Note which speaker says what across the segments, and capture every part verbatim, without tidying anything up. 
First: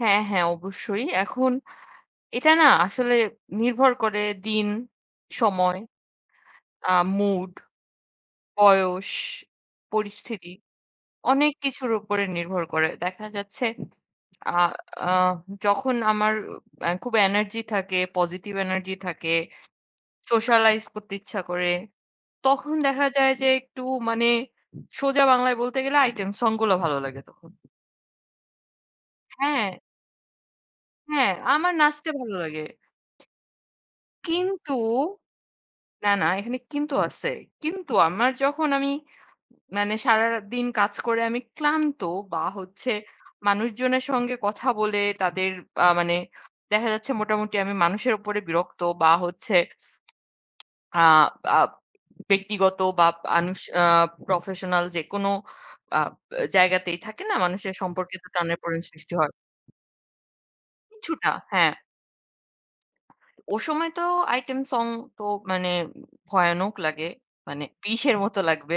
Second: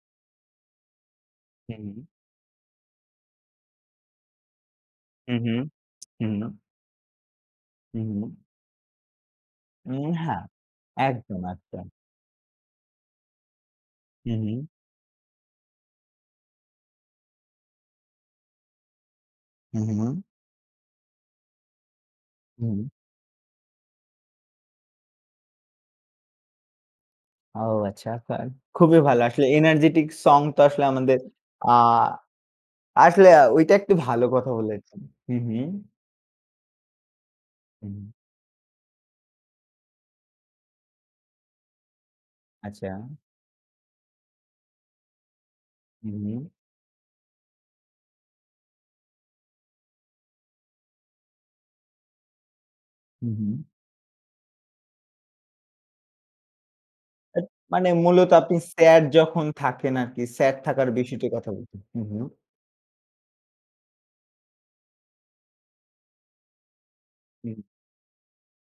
Speaker 1: হ্যাঁ, হ্যাঁ, অবশ্যই। এখন
Speaker 2: হুম।
Speaker 1: এটা না আসলে নির্ভর করে দিন
Speaker 2: উহু,
Speaker 1: সময়।
Speaker 2: উ
Speaker 1: আ মুড।
Speaker 2: উ
Speaker 1: বয়স,
Speaker 2: উ হ্যাঁ,
Speaker 1: পরিস্থিতি
Speaker 2: একদম,
Speaker 1: অনেক
Speaker 2: একটা।
Speaker 1: কিছুর উপরে নির্ভর করে। দেখা যাচ্ছে আ
Speaker 2: উহু।
Speaker 1: আ যখন আমার অ্যা খুব এনার্জি থাকে, পজিটিভ এনার্জি থাকে।
Speaker 2: হু, হু।
Speaker 1: socialize করতে ইচ্ছা করে। তখন
Speaker 2: হুম।
Speaker 1: দেখা যায় যে একটু মানে সোজা বাংলায় বলতে গেলে আইটেম সং গুলো ভালো লাগে তখন।
Speaker 2: ও আচ্ছা তাই খুবই ভালো। আসলে
Speaker 1: হ্যাঁ।
Speaker 2: energetic সং তো আসলে আমাদের
Speaker 1: হ্যাঁ,
Speaker 2: আ
Speaker 1: আমার নাচতে ভালো লাগে।
Speaker 2: আসলে ঐটা একটু ভালো কথা
Speaker 1: কিন্তু
Speaker 2: বলেছেন। হু, হু।
Speaker 1: না, না, এখানে কিন্তু আছে। কিন্তু
Speaker 2: হুম।
Speaker 1: আমার যখন আমি মানে সারারা দিন কাজ করে আমি ক্লান্ত বা হচ্ছে
Speaker 2: আচ্চা।
Speaker 1: মানুষজনের সঙ্গে কথা বলে তাদের আ
Speaker 2: হু,
Speaker 1: মানে
Speaker 2: হু।
Speaker 1: দেখা যাচ্ছে মোটামুটি আমি মানুষের উপরে বিরক্ত বা হচ্ছে আ আব ব্যক্তিগত বা
Speaker 2: হু,
Speaker 1: আনুস
Speaker 2: হু।
Speaker 1: আ professional যেকোনো আ অ্যা জায়গাতেই থাকে না।
Speaker 2: এত
Speaker 1: মানুষের
Speaker 2: মানে
Speaker 1: সম্পর্কে তো
Speaker 2: মূলত আপনি
Speaker 1: টানের-পরেন
Speaker 2: স্যাড
Speaker 1: সৃষ্টি হয়।
Speaker 2: যখন থাকেন আরকি স্যাড থাকার বেশি তো
Speaker 1: কিছুটা
Speaker 2: কথা
Speaker 1: হ্যাঁ।
Speaker 2: বলতে। হু, হু।
Speaker 1: ও সময় তো আইটেম সং তো মানে ভয়ানক লাগে।
Speaker 2: হুম।
Speaker 1: মানে বিষের মত লাগবে।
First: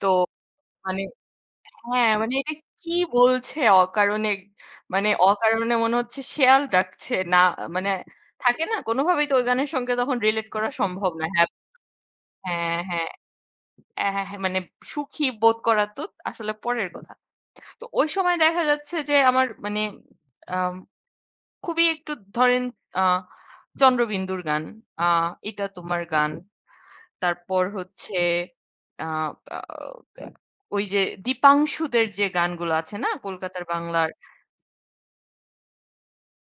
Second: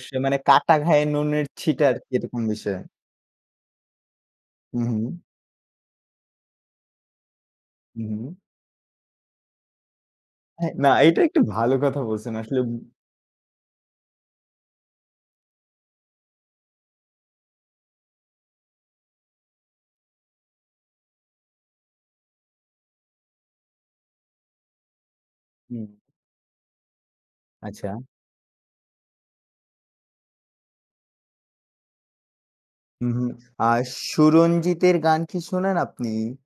Speaker 1: তো
Speaker 2: মানে কাটা
Speaker 1: মানে
Speaker 2: ঘায়ে নুনের ছিটা আর কি
Speaker 1: হ্যাঁ, মানে
Speaker 2: এরকম
Speaker 1: এটা
Speaker 2: বিষয়?
Speaker 1: কি বলছে অকারণে।
Speaker 2: হু,
Speaker 1: মানে
Speaker 2: হু।
Speaker 1: অকারণে মনে হচ্ছে শেয়াল ডাকছে। না মানে
Speaker 2: হু, হু।
Speaker 1: থাকে না কোনভাবেই তো ওই গানের সঙ্গে relate করা
Speaker 2: হ্যাঁ, না
Speaker 1: সম্ভব
Speaker 2: এটা
Speaker 1: না
Speaker 2: একটু
Speaker 1: হ্যাপ
Speaker 2: ভালো কথা বলছেন। আসলে
Speaker 1: হ্যাঁ, হ্যাঁ। অ্যা হ্যাঁ, হ্যাঁ, মানে সুখী বোধ করা তো আসলে পরের কথা। তো ওই সময় দেখা যাচ্ছে যে, আমার মানে আম খুবই একটু ধরেন আ 'চন্দ্রবিন্দু' র গান আ এটা
Speaker 2: হুম।
Speaker 1: তোমার গান। তারপর
Speaker 2: আচ্ছা।
Speaker 1: হচ্ছে আ আউ ওই যে দীপাংশুদের যে গান গুলো আছে
Speaker 2: হু,
Speaker 1: না
Speaker 2: হু,
Speaker 1: কলকাতার
Speaker 2: আ
Speaker 1: বাংলার
Speaker 2: সুরঞ্জিতের গান কি শোনেন আপনি?